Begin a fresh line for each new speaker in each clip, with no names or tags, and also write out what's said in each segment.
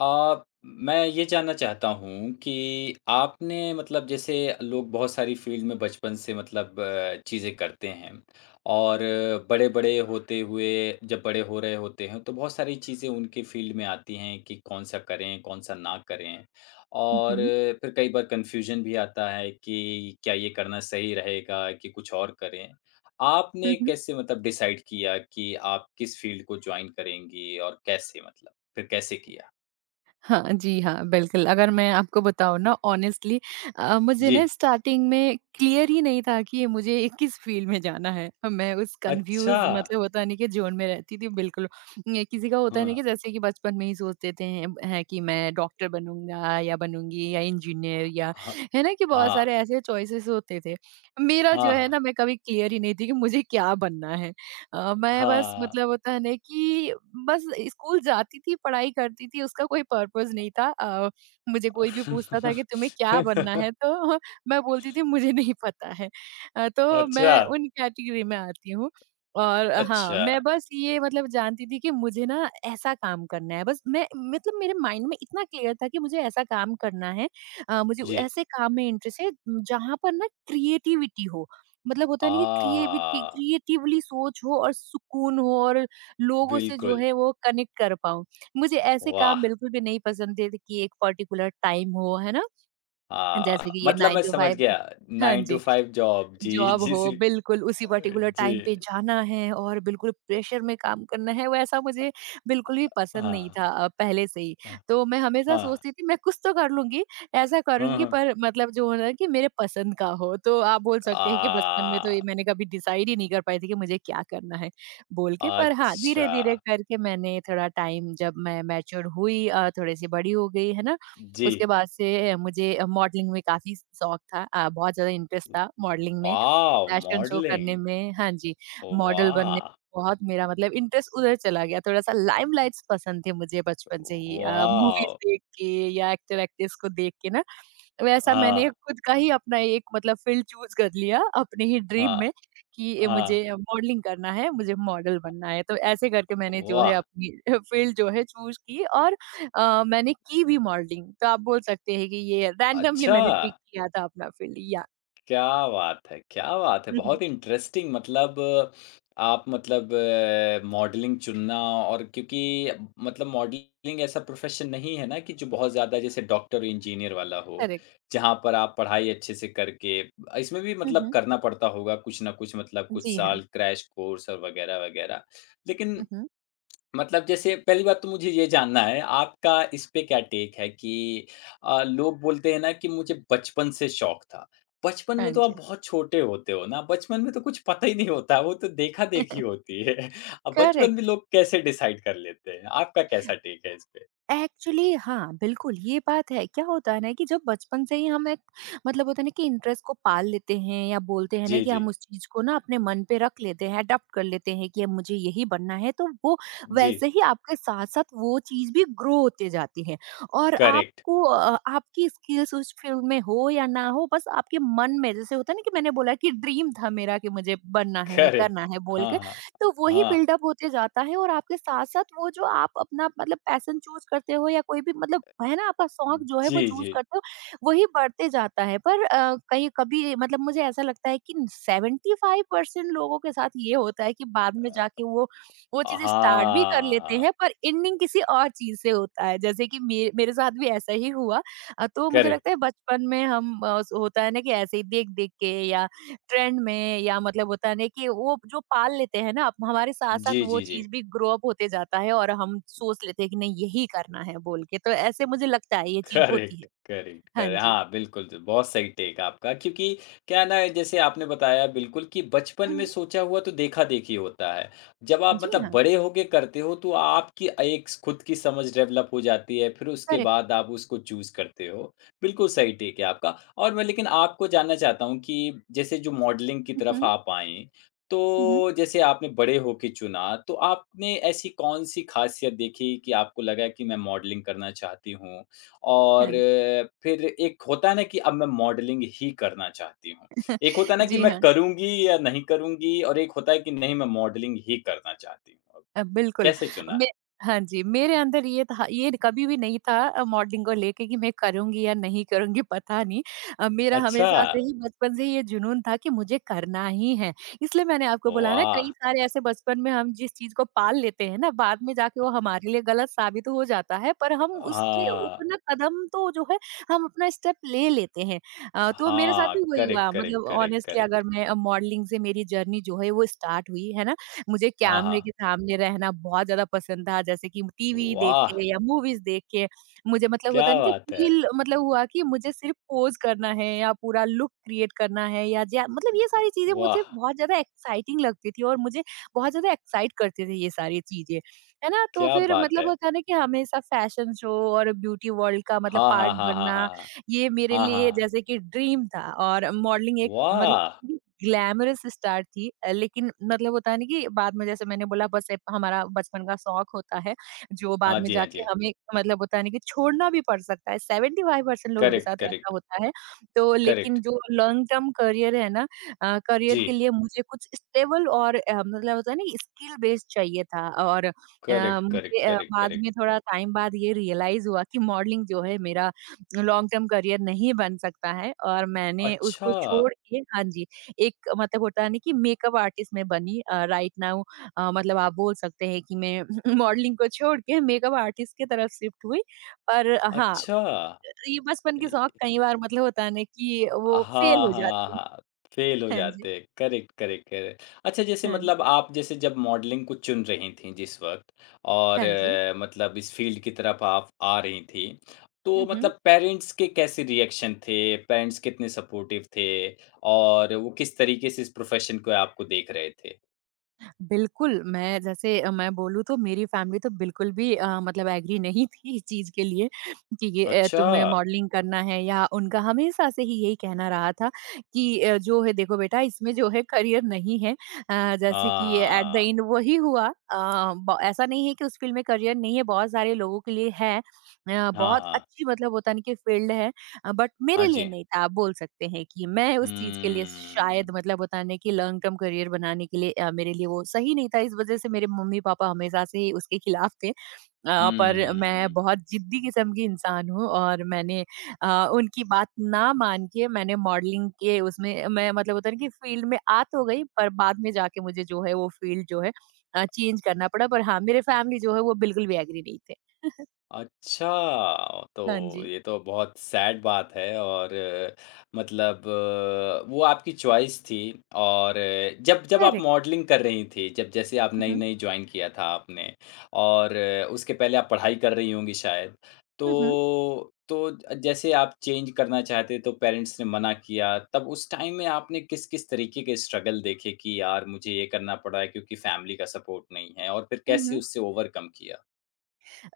मैं ये जानना चाहता हूँ कि आपने मतलब जैसे लोग बहुत सारी फील्ड में बचपन से मतलब चीज़ें करते हैं और बड़े-बड़े होते हुए जब बड़े हो रहे होते हैं तो बहुत सारी चीज़ें उनके फील्ड में आती हैं कि कौन सा करें, कौन सा ना करें।
हुँ,
और
हुँ।
फिर कई बार कन्फ्यूजन भी आता है कि क्या ये करना सही रहेगा कि कुछ और करें। आपने
हुँ, हुँ।
कैसे मतलब डिसाइड किया कि आप किस फील्ड को जॉइन करेंगी और कैसे मतलब? फिर कैसे किया?
हाँ, जी हाँ, बिल्कुल, अगर मैं आपको बताऊँ ना ऑनेस्टली मुझे
जी,
ना स्टार्टिंग में क्लियर ही नहीं था कि मुझे किस फ़ील्ड में जाना है। मैं उस
अच्छा!
कन्फ्यूज़ मतलब होता नहीं कि ज़ोन में रहती थी बिल्कुल। ये किसी का होता है ना
हाँ।
कि जैसे कि बचपन में ही सोच देते हैं कि मैं डॉक्टर बनूँगा या बनूँगी या इंजीनियर या
हाँ,
है ना कि बहुत
हाँ,
सारे ऐसे चॉइसेस होते थे। मेरा
हाँ,
जो है
हाँ।
ना मैं कभी क्लियर ही नहीं थी कि मुझे क्या बनना है। मैं बस
हाँ।
मतलब होता है ना कि बस स्कूल जाती थी, पढ़ाई करती थी, उसका कोई पर्पस नहीं था। मुझे कोई भी पूछता था कि तुम्हें क्या बनना है? तो मैं बोलती थी मुझे नहीं पता है। तो
अच्छा,
मैं उन कैटेगरी में आती हूँ। और हाँ,
अच्छा,
मैं बस ये मतलब जानती थी कि मुझे ना ऐसा काम करना है। बस मैं मतलब मेरे माइंड में इतना क्लियर था कि मुझे ऐसा काम करना है। मुझे
जी।
ऐसे काम में इंटरेस्ट है जहाँ पर ना क्रिएटिविटी हो। मतलब होता
आ,
नहीं कि क्रिएविटी क्रिएटिवली सोच हो और सुकून हो और लोगों से जो
बिल्कुल,
है वो कनेक्ट कर पाऊँ। मुझे ऐसे
वाह!
काम बिल्कुल भी नहीं पसंद थे कि एक पर्टिकुलर टाइम हो, है ना? जैसे कि ये
मतलब
9
मैं
टू
समझ
5
गया
हाँ
9 टू
जी।
5 जॉब जी,
जॉब
जी,
हो,
जी।
बिल्कुल उसी
अ,
पर्टिकुलर टाइम पे
जी,
जाना है और बिल्कुल प्रेशर में काम करना है, वैसा मुझे बिल्कुल भी पसंद नहीं
हाँ,
था पहले से ही।
हाँ,
तो मैं हमेशा
हाँ।
सोचती थी मैं कुछ तो कर लूँगी, ऐसा
हाँ,
करूँगी
हाँ।
पर मतलब जो होना है ना कि मेरे पसंद का हो। तो आप बोल सकते हैं कि बचपन में तो ये
आ,
मैंने कभी डिसाइड ही नहीं कर पाई थी कि मुझे क्या करना है, बोल के। पर हाँ,
अच्छा,
धीरे-धीरे करके मैंने थोड़ा टाइम जब मैं मैच्योर हुई थोड़ी-सी बड़ी हो गई, है ना?
जी।
उसके बाद से मुझे मॉडलिंग में काफ़ी शौक था, बहुत ज़्यादा इंटरेस्ट था मॉडलिंग में।
वाओ!
फैशन शो करने
मॉडलिंग,
में हाँ जी, मॉडल बनने में
वाह!
बहुत मेरा मतलब इंटरेस्ट उधर चला गया, थोड़ा-सा लाइमलाइट्स पसंद थे मुझे बचपन से ही, मूवीज़
वाओ!
देख के या एक्टर-एक्ट्रेस को देख के ना, वैसा
हाँ,
मैंने खुद का ही अपना एक मतलब फील्ड चूज़ कर लिया अपने ही ड्रीम में
हाँ,
कि ये मुझे
हाँ,
मॉडलिंग करना है, मुझे मॉडल बनना है। तो ऐसे करके मैंने जो है
वाह!
अपनी फील्ड जो है चूज़ की और मैंने की भी मॉडलिंग। तो आप बोल सकते हैं कि ये रैंडमली
अच्छा,
मैंने पिक किया था अपना फील्ड या
क्या बात है! क्या बात है!
हुँ, हुँ,
बहुत इंटरेस्टिंग मतलब आप मतलब मॉडलिंग चुनना और क्योंकि मतलब मॉडलिंग ऐसा प्रोफ़ेशन नहीं है ना कि जो बहुत ज़्यादा जैसे डॉक्टर, इंजीनियर वाला हो,
करेक्ट।
जहाँ पर आप पढ़ाई अच्छे से करके इसमें भी
हुँ,
मतलब
हुँ।
करना पड़ता होगा कुछ ना कुछ मतलब कुछ
जी हाँ।
साल क्रैश कोर्स और वग़ैरह-वग़ैरह। लेकिन
हुँ, हुँ।
मतलब जैसे पहली बात तो मुझे ये जानना है आपका इस पे क्या टेक है कि लोग बोलते हैं ना कि मुझे बचपन से शौक था। बचपन
हाँ
में तो आप
जी।
बहुत छोटे होते हो ना, बचपन में तो कुछ पता ही नहीं होता, वो तो देखा-देखी होती है। अब बचपन में
करेक्ट।
लोग कैसे डिसाइड कर लेते हैं? आपका कैसा टेक है इस पे?
एक्चुअली हाँ, बिल्कुल ये बात है। क्या होता है ना कि जब बचपन से ही हम एक मतलब होता है ना कि इंटरेस्ट को पाल लेते हैं या बोलते हैं ना
जी,
कि
जी।
हम उस चीज़ को ना अपने मन पे रख लेते हैं, अडॉप्ट कर लेते हैं कि अब मुझे यही बनना है, तो वो
जी,
वैसे ही आपके साथ-साथ वो चीज़ भी ग्रो होते जाती है और
करेक्ट,
आपकी स्किल्स उस फ़ील्ड में हो या ना हो, बस आपके मन में जैसे होता है ना कि मैंने बोला कि ड्रीम था मेरा कि मुझे बनना है या करना
करेक्ट।
है बोल
हाँ,
के
हाँ।
तो वही
हाँ,
बिल्डअप होते जाता है और आपके साथ-साथ वो जो आप अपना मतलब पैशन चूज़ करते हो या कोई भी मतलब है ना आपका शौक जो है वो
जी,
चूज़
जी।
करते हो, वही बढ़ते जाता है। पर कहीं कभी मतलब मुझे ऐसा लगता है कि 75% लोगों के साथ ये होता है कि बाद में
अ,
जाके वो चीज़ें स्टार्ट भी कर लेते
हाँ,
हैं पर एंडिंग किसी और चीज़ से होता है। जैसे कि मे मेरे साथ भी ऐसा ही हुआ। तो मुझे
करेक्ट।
लगता है बचपन में हम होता है ना कि ऐसे ही देख-देख के या ट्रेंड में या मतलब होता है ना कि वो जो पाल लेते हैं ना आप, हमारे साथ साथ
जी,
वो
जी, जी।
चीज भी ग्रो अप होते जाता है और हम सोच लेते हैं कि नहीं यही करना है बोल के, तो ऐसे मुझे लगता है ये चीज होती
करेक्ट,
है।
करेक्ट,
हाँ
करे
जी।
हाँ, बिल्कुल, ज बहुत सही टेक आपका क्योंकि क्या है ना, जैसे आपने बताया बिल्कुल कि बचपन में
हम्म।
सोचा हुआ तो देखा-देखी होता है। जब आप
जी
मतलब
हाँ।
बड़े होके करते हो तो आपकी एक स खुद की समझ डेवलप हो जाती है, फिर उसके
करेक्ट।
बाद आप उसको चूज़ करते हो। बिल्कुल सही टेक है आपका और मैं लेकिन आपको जानना चाहता हूँ कि जैसे जो मॉडलिंग की तरफ
हम्म।
आप आएँ,
हम्म।
तो जैसे आपने बड़े होके चुना, तो आपने ऐसी कौन-सी ख़ासियत देखी कि आपको लगा कि मैं मॉडलिंग करना चाहती हूँ?
हाँ
और
जी।
फिर एक होता है ना कि अब मैं मॉडलिंग ही करना चाहती हूँ। एक होता है ना कि
जी
मैं
हाँ।
करूँगी या नहीं करूँगी और एक होता है कि नहीं मैं मॉडलिंग ही करना चाहती हूँ। अब
बिल्कुल।
कैसे चुना?
मे हाँ जी, मेरे अंदर ये था, ये कभी भी नहीं था, मॉडलिंग को लेके कि मैं करूँगी या नहीं करूँगी, पता नहीं। मेरा
अच्छा,
हमेशा से ही बचपन से ही ये जुनून था कि मुझे करना ही है। इसलिए मैंने आपको बोला ना,
वाह!
कई सारे ऐसे बचपन में हम जिस चीज़ को पाल लेते हैं ना, बाद में जाके वो हमारे लिए गलत साबित हो जाता है पर हम उसके
हाँ,
ऊपर ना कदम तो जो है, हम अपना स्टेप ले लेते हैं। तो मेरे साथ
हाँ,
भी वही
करेक्ट,
हुआ
करेक्ट,
मतलब
करेक्ट,
ऑनेस्टली अगर
करेक्ट।
मैं मॉडलिंग से मेरी जर्नी जो है वो स्टार्ट हुई, है ना? मुझे
हाँ,
कैमरे
हाँ।
के सामने रहना बहुत ज़्यादा पसंद था, जैसे कि टीवी देख
वाह!
के या मूवीज़ देख के, मुझे मतलब
क्या
होता है ना कि
बात है!
फ़ील मतलब हुआ कि मुझे सिर्फ़ पोज़ करना है या पूरा लुक क्रिएट करना है या जा मतलब ये सारी चीज़ें मुझे
वाह!
बहुत ज़्यादा एक्साइटिंग लगती थी और मुझे बहुत ज़्यादा एक्साइट करती थी ये सारी चीज़ें, है ना? तो
क्या
फिर
बात
मतलब
है!
होता है ना कि हमेशा फ़ैशन शो और ब्यूटी वर्ल्ड का मतलब
हाँ, हाँ,
पार्ट
हाँ, हाँ, हाँ,
बनना,
हाँ।
ये मेरे
हाँ, हाँ।
लिए
हाँ।
जैसे कि ड्रीम था और मॉडलिंग एक मतलब
वाह!
ग्लैमरस स्टार थी, लेकिन मतलब होता है ना कि बाद में जैसे मैंने बोला, बस एक हमारा बचपन का शौक होता है, जो बाद
हाँ
में
जी, हाँ
जाके
जी।
हमें मतलब होता है ना कि छोड़ना भी पड़ सकता है, 75% लोगों के
करेक्ट,
साथ
करेक्ट,
ऐसा होता है। तो
करेक्ट।
लेकिन जो लॉन्ग टर्म करियर है ना, करियर के
जी,
लिए मुझे कुछ स्टेबल और मतलब होता है ना स्किल बेस्ड चाहिए था और अ,
करेक्ट, करेक्ट,
मुझे अ,
करेक्ट,
बाद में
करेक्ट।
थोड़ा टाइम बाद ये रियलाइज़ हुआ कि मॉडलिंग जो है मेरा लॉन्ग टर्म करियर नहीं बन सकता है और मैंने उसको
अच्छा!
छोड़ के हाँ जी। एक मतलब होता है ना कि मेकअप आर्टिस्ट मैं बनी राइट नाउ, मतलब आप बोल सकते हैं कि मैं मॉडलिंग को छोड़ के मेकअप आर्टिस्ट की तरफ शिफ्ट हुई। पर हाँ,
अच्छा!
ये बचपन के
इ
शौक कई बार मतलब होता है ना कि
हाँ,
वो फेल हो
हाँ,
जाते हैं।
हाँ। फेल हो
हाँ जी,
जाते हैं। Correct, correct, correct. अच्छा जैसे
हाँ,
मतलब आप जैसे जब मॉडलिंग को चुन रही थीं जिस वक़्त और
हाँ जी।
मतलब इस फ़ील्ड की तरफ आप आ रही थीं, तो
हुँ, हुँ।
मतलब पेरेंट्स के कैसे रिएक्शन थे? पेरेंट्स कितने सपोर्टिव थे? और वो किस तरीके से इस प्रोफ़ेशन को आपको देख रहे थे?
बिल्कुल, मैं जैसे अ, मैं बोलूँ तो मेरी फैमिली तो बिल्कुल भी मतलब एग्री नहीं थी इस चीज़ के लिए कि ये
अच्छा!
तुम्हें मॉडलिंग करना है, या उनका हमेशा से ही यही कहना रहा था कि जो है देखो बेटा इसमें जो है करियर नहीं है। जैसे कि एट द
हाँ।
एंड वही हुआ, अ, ब ऐसा नहीं है कि उस फ़ील्ड में करियर नहीं है, बहुत सारे लोगों के लिए है।
हाँ,
बहुत
हाँ।
अच्छी मतलब होता है ना कि फ़ील्ड है। बट
हाँ
मेरे लिए
जी।
नहीं था, आप बोल सकते हैं कि मैं उस चीज के लिए
हुँ।
शायद मतलब बताने कि लॉन्ग टर्म करियर बनाने के लिए मेरे लिए वो सही नहीं था, इस वजह से मेरे मम्मी पापा हमेशा से ही उसके खिलाफ थे, पर मैं
हुँ।
बहुत जिद्दी किस्म की इंसान हूँ और मैंने उनकी बात ना मान के मैंने मॉडलिंग के उसमें मैं मतलब होता है ना कि फील्ड में आ तो गई, पर बाद में जाके मुझे जो है वो फील्ड जो है चेंज करना पड़ा, पर हाँ मेरे फैमिली जो है वो बिल्कुल भी एग्री नहीं थे।
अच्छा,
हाँ
तो
जी।
ये तो बहुत सैड बात है और मतलब वो आपकी चॉइस थी और जब जब आप
करेक्ट।
मॉडलिंग कर रही थी, जब जैसे आप
हम्म।
नई-नई जॉइन किया था आपने और उसके पहले आप पढ़ाई कर रही होंगी शायद।
हम्म।
तो जैसे आप चेंज करना चाहते तो पेरेंट्स ने मना किया, तब उस टाइम में आपने किस-किस तरीके के स्ट्रगल देखे कि यार मुझे ये करना पड़ा है क्योंकि फैमिली का सपोर्ट नहीं है और फिर कैसे
हम्म।
उससे ओवरकम किया?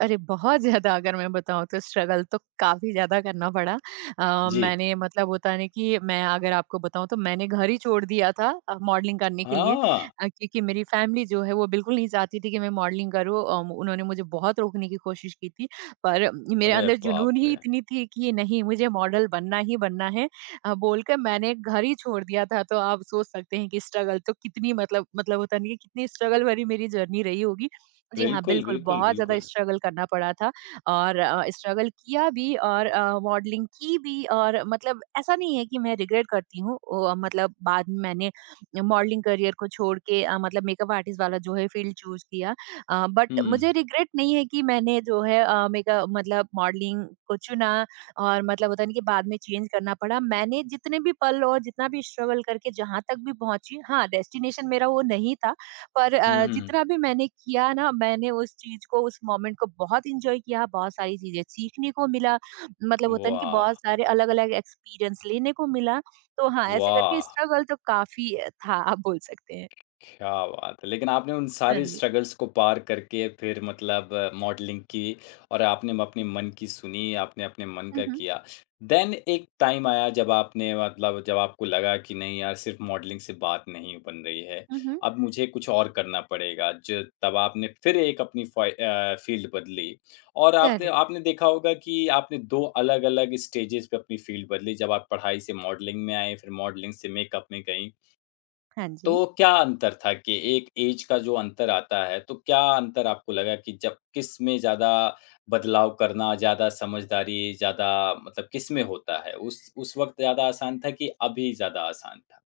अरे! बहुत ज़्यादा अगर मैं बताऊँ तो स्ट्रगल तो काफ़ी ज़्यादा करना पड़ा।
जी।
मैंने मतलब होता है ना कि मैं अगर आपको बताऊँ तो मैंने घर ही छोड़ दिया था मॉडलिंग करने के लिए
हाँ।
क्योंकि मेरी फैमिली जो है वो बिल्कुल नहीं चाहती थी कि मैं मॉडलिंग करूँ। उन्होंने मुझे बहुत रोकने की कोशिश की थी पर मेरे
अरे
अंदर
बाप
जुनून ही
रे!
इतनी थी कि नहीं मुझे मॉडल बनना ही बनना है बोलकर मैंने घर ही छोड़ दिया था। तो आप सोच सकते हैं कि स्ट्रगल तो कितनी मतलब होता नहीं है कितनी स्ट्रगल भरी मेरी जर्नी रही होगी। जी हाँ,
बिल्कुल,
बिल्कुल,
बिल्कुल,
बहुत ज़्यादा
बिल्कुल।
स्ट्रगल करना पड़ा था और स्ट्रगल किया भी और मॉडलिंग की भी और मतलब ऐसा नहीं है कि मैं रिग्रेट करती हूँ मतलब बाद में मैंने मॉडलिंग करियर को छोड़ के मतलब मेकअप आर्टिस्ट वाला जो है फील्ड चूज़ किया
हुँ,
बट मुझे रिग्रेट नहीं है कि मैंने जो है मेकअप मतलब मॉडलिंग को चुना और मतलब होता नहीं कि बाद में चेंज करना पड़ा। मैंने जितने भी पल और जितना भी स्ट्रगल करके जहाँ तक भी पहुँची हाँ, डेस्टिनेशन मेरा वो नहीं था पर
हुँ, हुँ।
जितना भी मैंने किया ना मैंने उस चीज़ को उस मोमेंट को बहुत एन्जॉय किया, बहुत सारी चीज़ें सीखने को मिला, मतलब होता है ना कि बहुत
वाह!
सारे अलग-अलग एक्सपीरियंस लेने को मिला। तो हाँ, ऐसे करके
वाह!
स्ट्रगल तो काफ़ी था, आप बोल सकते हैं।
क्या बात है! लेकिन आपने उन
हाँ
सारी
जी।
स्ट्रगल्स को पार करके फिर मतलब मॉडलिंग की और आपने म अपने मन की सुनी, आपने अपने मन
हुँ,
का
हुँ।
किया। देन एक टाइम आया जब आपने मतलब जब आपको लगा कि नहीं यार सिर्फ़ मॉडलिंग से बात नहीं बन रही है,
हुँ, हुँ।
अब मुझे कुछ और करना पड़ेगा। ज तब आपने फिर एक अपनी फ़ॉय फ़ील्ड बदली और आपने
करेक्ट।
आपने देखा होगा कि आपने 2 अलग-अलग स्टेजेज़ पे अपनी फ़ील्ड बदली। जब आप पढ़ाई से मॉडलिंग में आए, फिर मॉडलिंग से मेकअप में गईं।
हाँ
तो
जी।
क्या अंतर था कि एक ऐज का जो अंतर आता है, तो क्या अंतर आपको लगा कि जब किस में ज़्यादा बदलाव करना, ज़्यादा समझदारी, ज़्यादा मतलब किस में होता है? उस वक़्त ज़्यादा आसान था कि अभी ज़्यादा आसान था?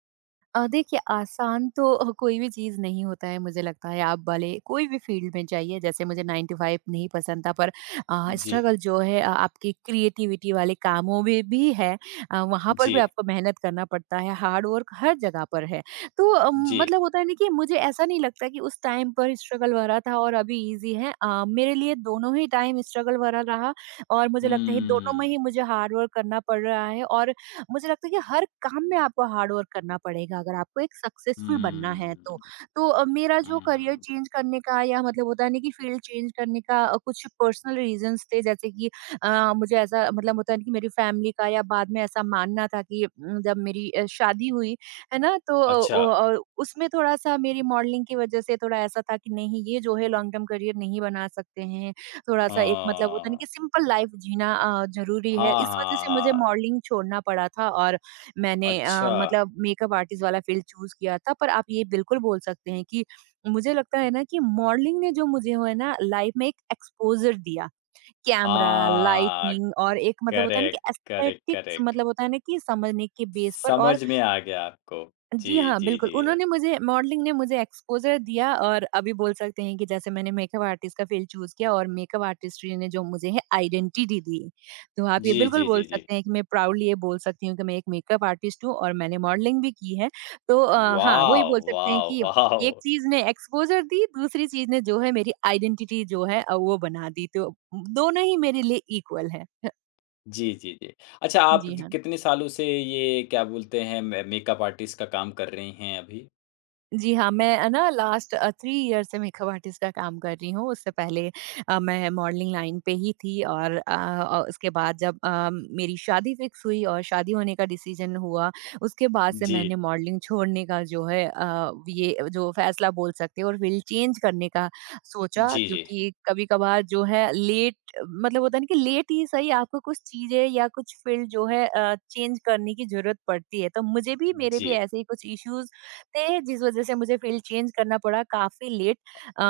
देखिए आसान तो कोई भी चीज़ नहीं होता है मुझे लगता है आप भले कोई भी फील्ड में जाइए जैसे मुझे 9 टू 5 नहीं पसंद था पर
जी,
स्ट्रगल जो है आपकी क्रिएटिविटी वाले कामों में भी है वहाँ पर भी
जी,
आपको मेहनत करना पड़ता है हार्ड वर्क हर जगह पर है। तो
जी।
मतलब होता है ना कि मुझे ऐसा नहीं लगता कि उस टाइम पर स्ट्रगल भरा था और अभी ईज़ी है मेरे लिए दोनों ही टाइम स्ट्रगल भरा रहा और मुझे लगता है दोनों में
हुँ,
ही मुझे हार्ड वर्क करना पड़ रहा है और मुझे लगता है कि हर काम में आपको हार्ड वर्क करना पड़ेगा अगर आपको एक सक्सेसफुल बनना है
हुँ,
तो मेरा जो करियर
हुँ।
चेंज करने का या मतलब होता है ना कि फील्ड चेंज करने का कुछ पर्सनल रीजंस थे जैसे कि मुझे ऐसा मतलब होता है ना कि मेरी फैमिली का या बाद में ऐसा मानना था कि जब मेरी शादी हुई है ना तो
अच्छा,
उसमें थोड़ा सा मेरी मॉडलिंग की वजह से थोड़ा ऐसा था कि नहीं ये जो है लॉन्ग टर्म करियर नहीं बना सकते हैं थोड़ा-सा एक मतलब होता है ना
हाँ।
कि सिंपल लाइफ जीना ज़रूरी है।
हाँ,
इस वजह
हाँ,
से मुझे
हाँ।
मॉडलिंग छोड़ना पड़ा था और मैंने
अच्छा,
मतलब मेकअप आर्टिस्ट वाला फ़ील्ड चूज़ किया था। पर आप ये बिल्कुल बोल सकते हैं कि मुझे लगता है ना कि मॉडलिंग ने जो मुझे हो है ना लाइफ में एक एक्सपोज़र दिया। कैमरा,
हाँ,
लाइटिंग और एक मतलब होता है ना कि
करेक्ट, करेक्ट,
एस्थेटिक्स
करेक्ट।
मतलब होता है ना कि समझने के बेस पर और
समझ में आ गया आपको।
जी
जी,
हाँ,
जी,
बिल्कुल।
जी।
उन्होंने मुझे मॉडलिंग ने मुझे एक्सपोज़र दिया और अभी बोल सकते हैं कि जैसे मैंने मेकअप आर्टिस्ट का फ़ील्ड चूज़ किया और मेकअप आर्टिस्ट्री ने जो मुझे है आइडेंटिटी दी। तो आप ये
जी,
बिल्कुल
जी,
बोल
जी, जी।
सकते हैं कि मैं प्राउडली ये बोल सकती हूँ कि मैं एक मेकअप आर्टिस्ट हूँ और मैंने मॉडलिंग भी की है। तो हाँ, वही
वाव!
बोल सकते हैं
वाव!
कि एक
वाव!
चीज़ ने एक्सपोज़र दी, दूसरी चीज़ ने जो है मेरी आइडेंटिटी जो है वो बना दी। तो दोनों ही मेरे लिए इक्वल है।
जी, जी, जी। अच्छा आप
जी
ज
हाँ।
कितने सालों से ये क्या बोलते हैं मे मेकअप आर्टिस्ट का काम कर रही हैं अभी?
जी हाँ, मैं ना लास्ट 3 ईयर से मेकअप आर्टिस्ट का काम कर रही हूँ। उससे पहले मैं मॉडलिंग लाइन पे ही थी और उसके बाद जब मेरी शादी फिक्स हुई और शादी होने का डिसीज़न हुआ, उसके बाद से
जी।
मैंने मॉडलिंग छोड़ने का जो है ये जो फ़ैसला बोल सकते हो और फ़ील्ड चेंज करने का सोचा
जी, जी।
क्योंकि कभी-कभार जो है लेट मतलब होता है ना कि लेट ही सही आपको कुछ चीज़ें या कुछ फ़ील्ड जो है चेंज करने की ज़रूरत पड़ती है। तो मुझे भी मेरे
जी।
भी ऐसे ही कुछ इश्यूज़ सकते हैं जिस वजह से मुझे फील्ड चेंज करना पड़ा काफ़ी लेट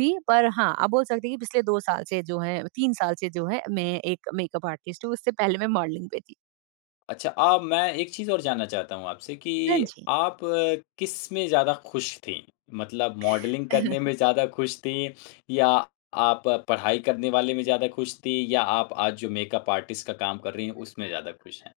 भी पर हाँ, आप बोल सकते हैं कि पिछले 2 साल से जो है 3 साल से जो है मैं एक मेकअप आर्टिस्ट हूँ, उससे पहले मैं मॉडलिंग पे थी।
अच्छा आप मैं एक चीज़ और जानना चाहता हूँ आपसे कि
हाँ जी।
आप किसमें ज़्यादा खुश थीं? मतलब मॉडलिंग करने में ज़्यादा खुश थीं या आप पढ़ाई करने वाले में ज़्यादा खुश थीं या आप आज जो मेकअप आर्टिस्ट का काम कर रही हैं उसमें ज़्यादा खुश हैं?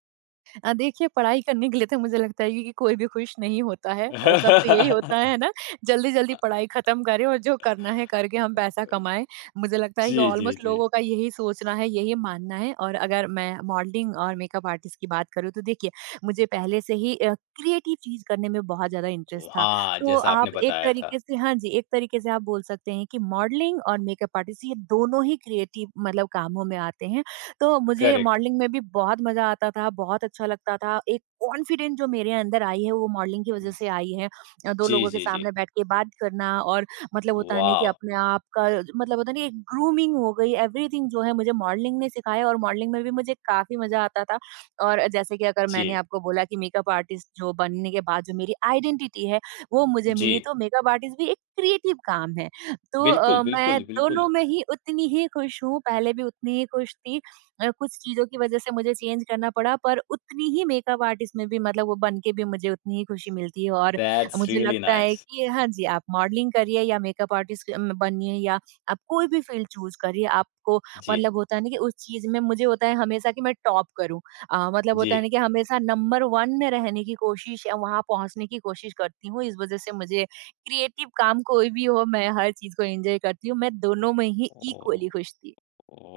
देखिए पढ़ाई करने के लिए तो मुझे लगता है कि कोई भी खुश नहीं होता है सबको यही होता है ना जल्दी-जल्दी पढ़ाई खत्म करें और जो करना है करके हम पैसा कमाएँ। मुझे लगता है कि
जी, जी,
ऑलमोस्ट
जी।
लोगों का यही सोचना है, यही मानना है और अगर मैं मॉडलिंग और मेकअप आर्टिस्ट की बात करूँ तो देखिए मुझे पहले से ही क्रिएटिव चीज़ करने में बहुत ज़्यादा इंटरेस्ट था।
हाँ,
तो
जैसा आपने
आप एक
बताया था।
तरीके से हाँ जी, एक तरीके से आप बोल सकते हैं कि मॉडलिंग और मेकअप आर्टिस्ट ये दोनों ही क्रिएटिव मतलब कामों में आते हैं। तो मुझे
करेक्ट।
मॉडलिंग में भी बहुत मज़ा आता था, बहुत अच्छा लगता था। एक कॉन्फिडेंट जो मेरे अंदर आई है वो मॉडलिंग की वज़ह से आई है। 2
जी,
लोगों के
जी, जी।
सामने बैठ के बात करना और मतलब होता है ना कि
वॉव!
अपने आप का मतलब होता है ना एक ग्रूमिंग हो गई, एवरीथिंग जो है मुझे मॉडलिंग ने सिखाया और मॉडलिंग में भी मुझे काफ़ी मज़ा आता था। और जैसे कि अगर मैंने
जी,
आपको बोला कि मेकअप आर्टिस्ट जो बनने के बाद जो मेरी आइडेंटिटी है, वो मुझे
जी।
मिली तो मेकअप आर्टिस्ट भी एक क्रिएटिव काम है। तो
बिल्कुल,
मैं
बिल्कुल, बिल्कुल।
दोनों में ही उतनी ही खुश हूँ, पहले भी उतनी ही खुश थी कुछ चीज़ों की वजह से मुझे चेंज करना पड़ा पर उतनी ही मेकअप आर्टिस्ट में भी मतलब वो बन के भी मुझे उतनी ही खुशी मिलती है और
दैट्स
मुझे
रियली
लगता है
नाइस।
कि हाँ जी, आप मॉडलिंग करिए या मेकअप आर्टिस्ट बनिए या आप कोई भी फील्ड चूज़ करिए, आपको
जी,
मतलब होता है ना कि उस चीज़ में मुझे होता है हमेशा कि मैं टॉप करूँ। मतलब
जी।
होता है ना कि हमेशा नंबर 1 में रहने की कोशिश या वहाँ पहुँचने की कोशिश करती हूँ। इस वजह से मुझे क्रिएटिव काम कोई भी हो, मैं हर चीज़ को एन्जॉय करती हूँ। मैं दोनों में ही इक्वली
ओह!
खुश थी।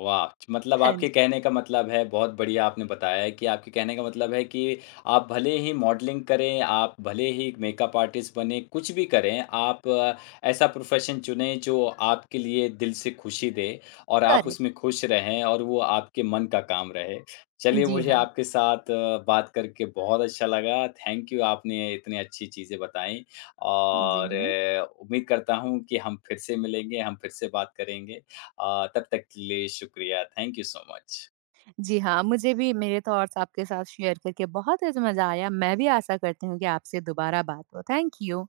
वाह! मतलब
हाँ
आपके
जी।
कहने का मतलब है बहुत बढ़िया आपने बताया है कि आपके कहने का मतलब है कि आप भले ही मॉडलिंग करें, आप भले ही मेकअप आर्टिस्ट बनें, कुछ भी करें, आप ऐसा प्रोफ़ेशन चुनें जो आपके लिए दिल से खुशी दे और आप
करेक्ट।
उसमें खुश रहें और वो आपके मन का काम रहे। चलिए,
जी
मुझे
हाँ,
आपके साथ बात करके बहुत अच्छा लगा। थैंक यू, आपने इतनी अच्छी चीज़ें बताईं
जी
और
हाँ।
उम्मीद करता हूँ कि हम फिर से मिलेंगे, हम फिर से बात करेंगे। तब तक के लिए शुक्रिया। Thank you so much.
जी हाँ, मुझे भी मेरे थॉट्स आपके साथ शेयर करके बहुत ही मज़ा आया। मैं भी आशा करती हूँ कि आपसे दोबारा बात हो। Thank you.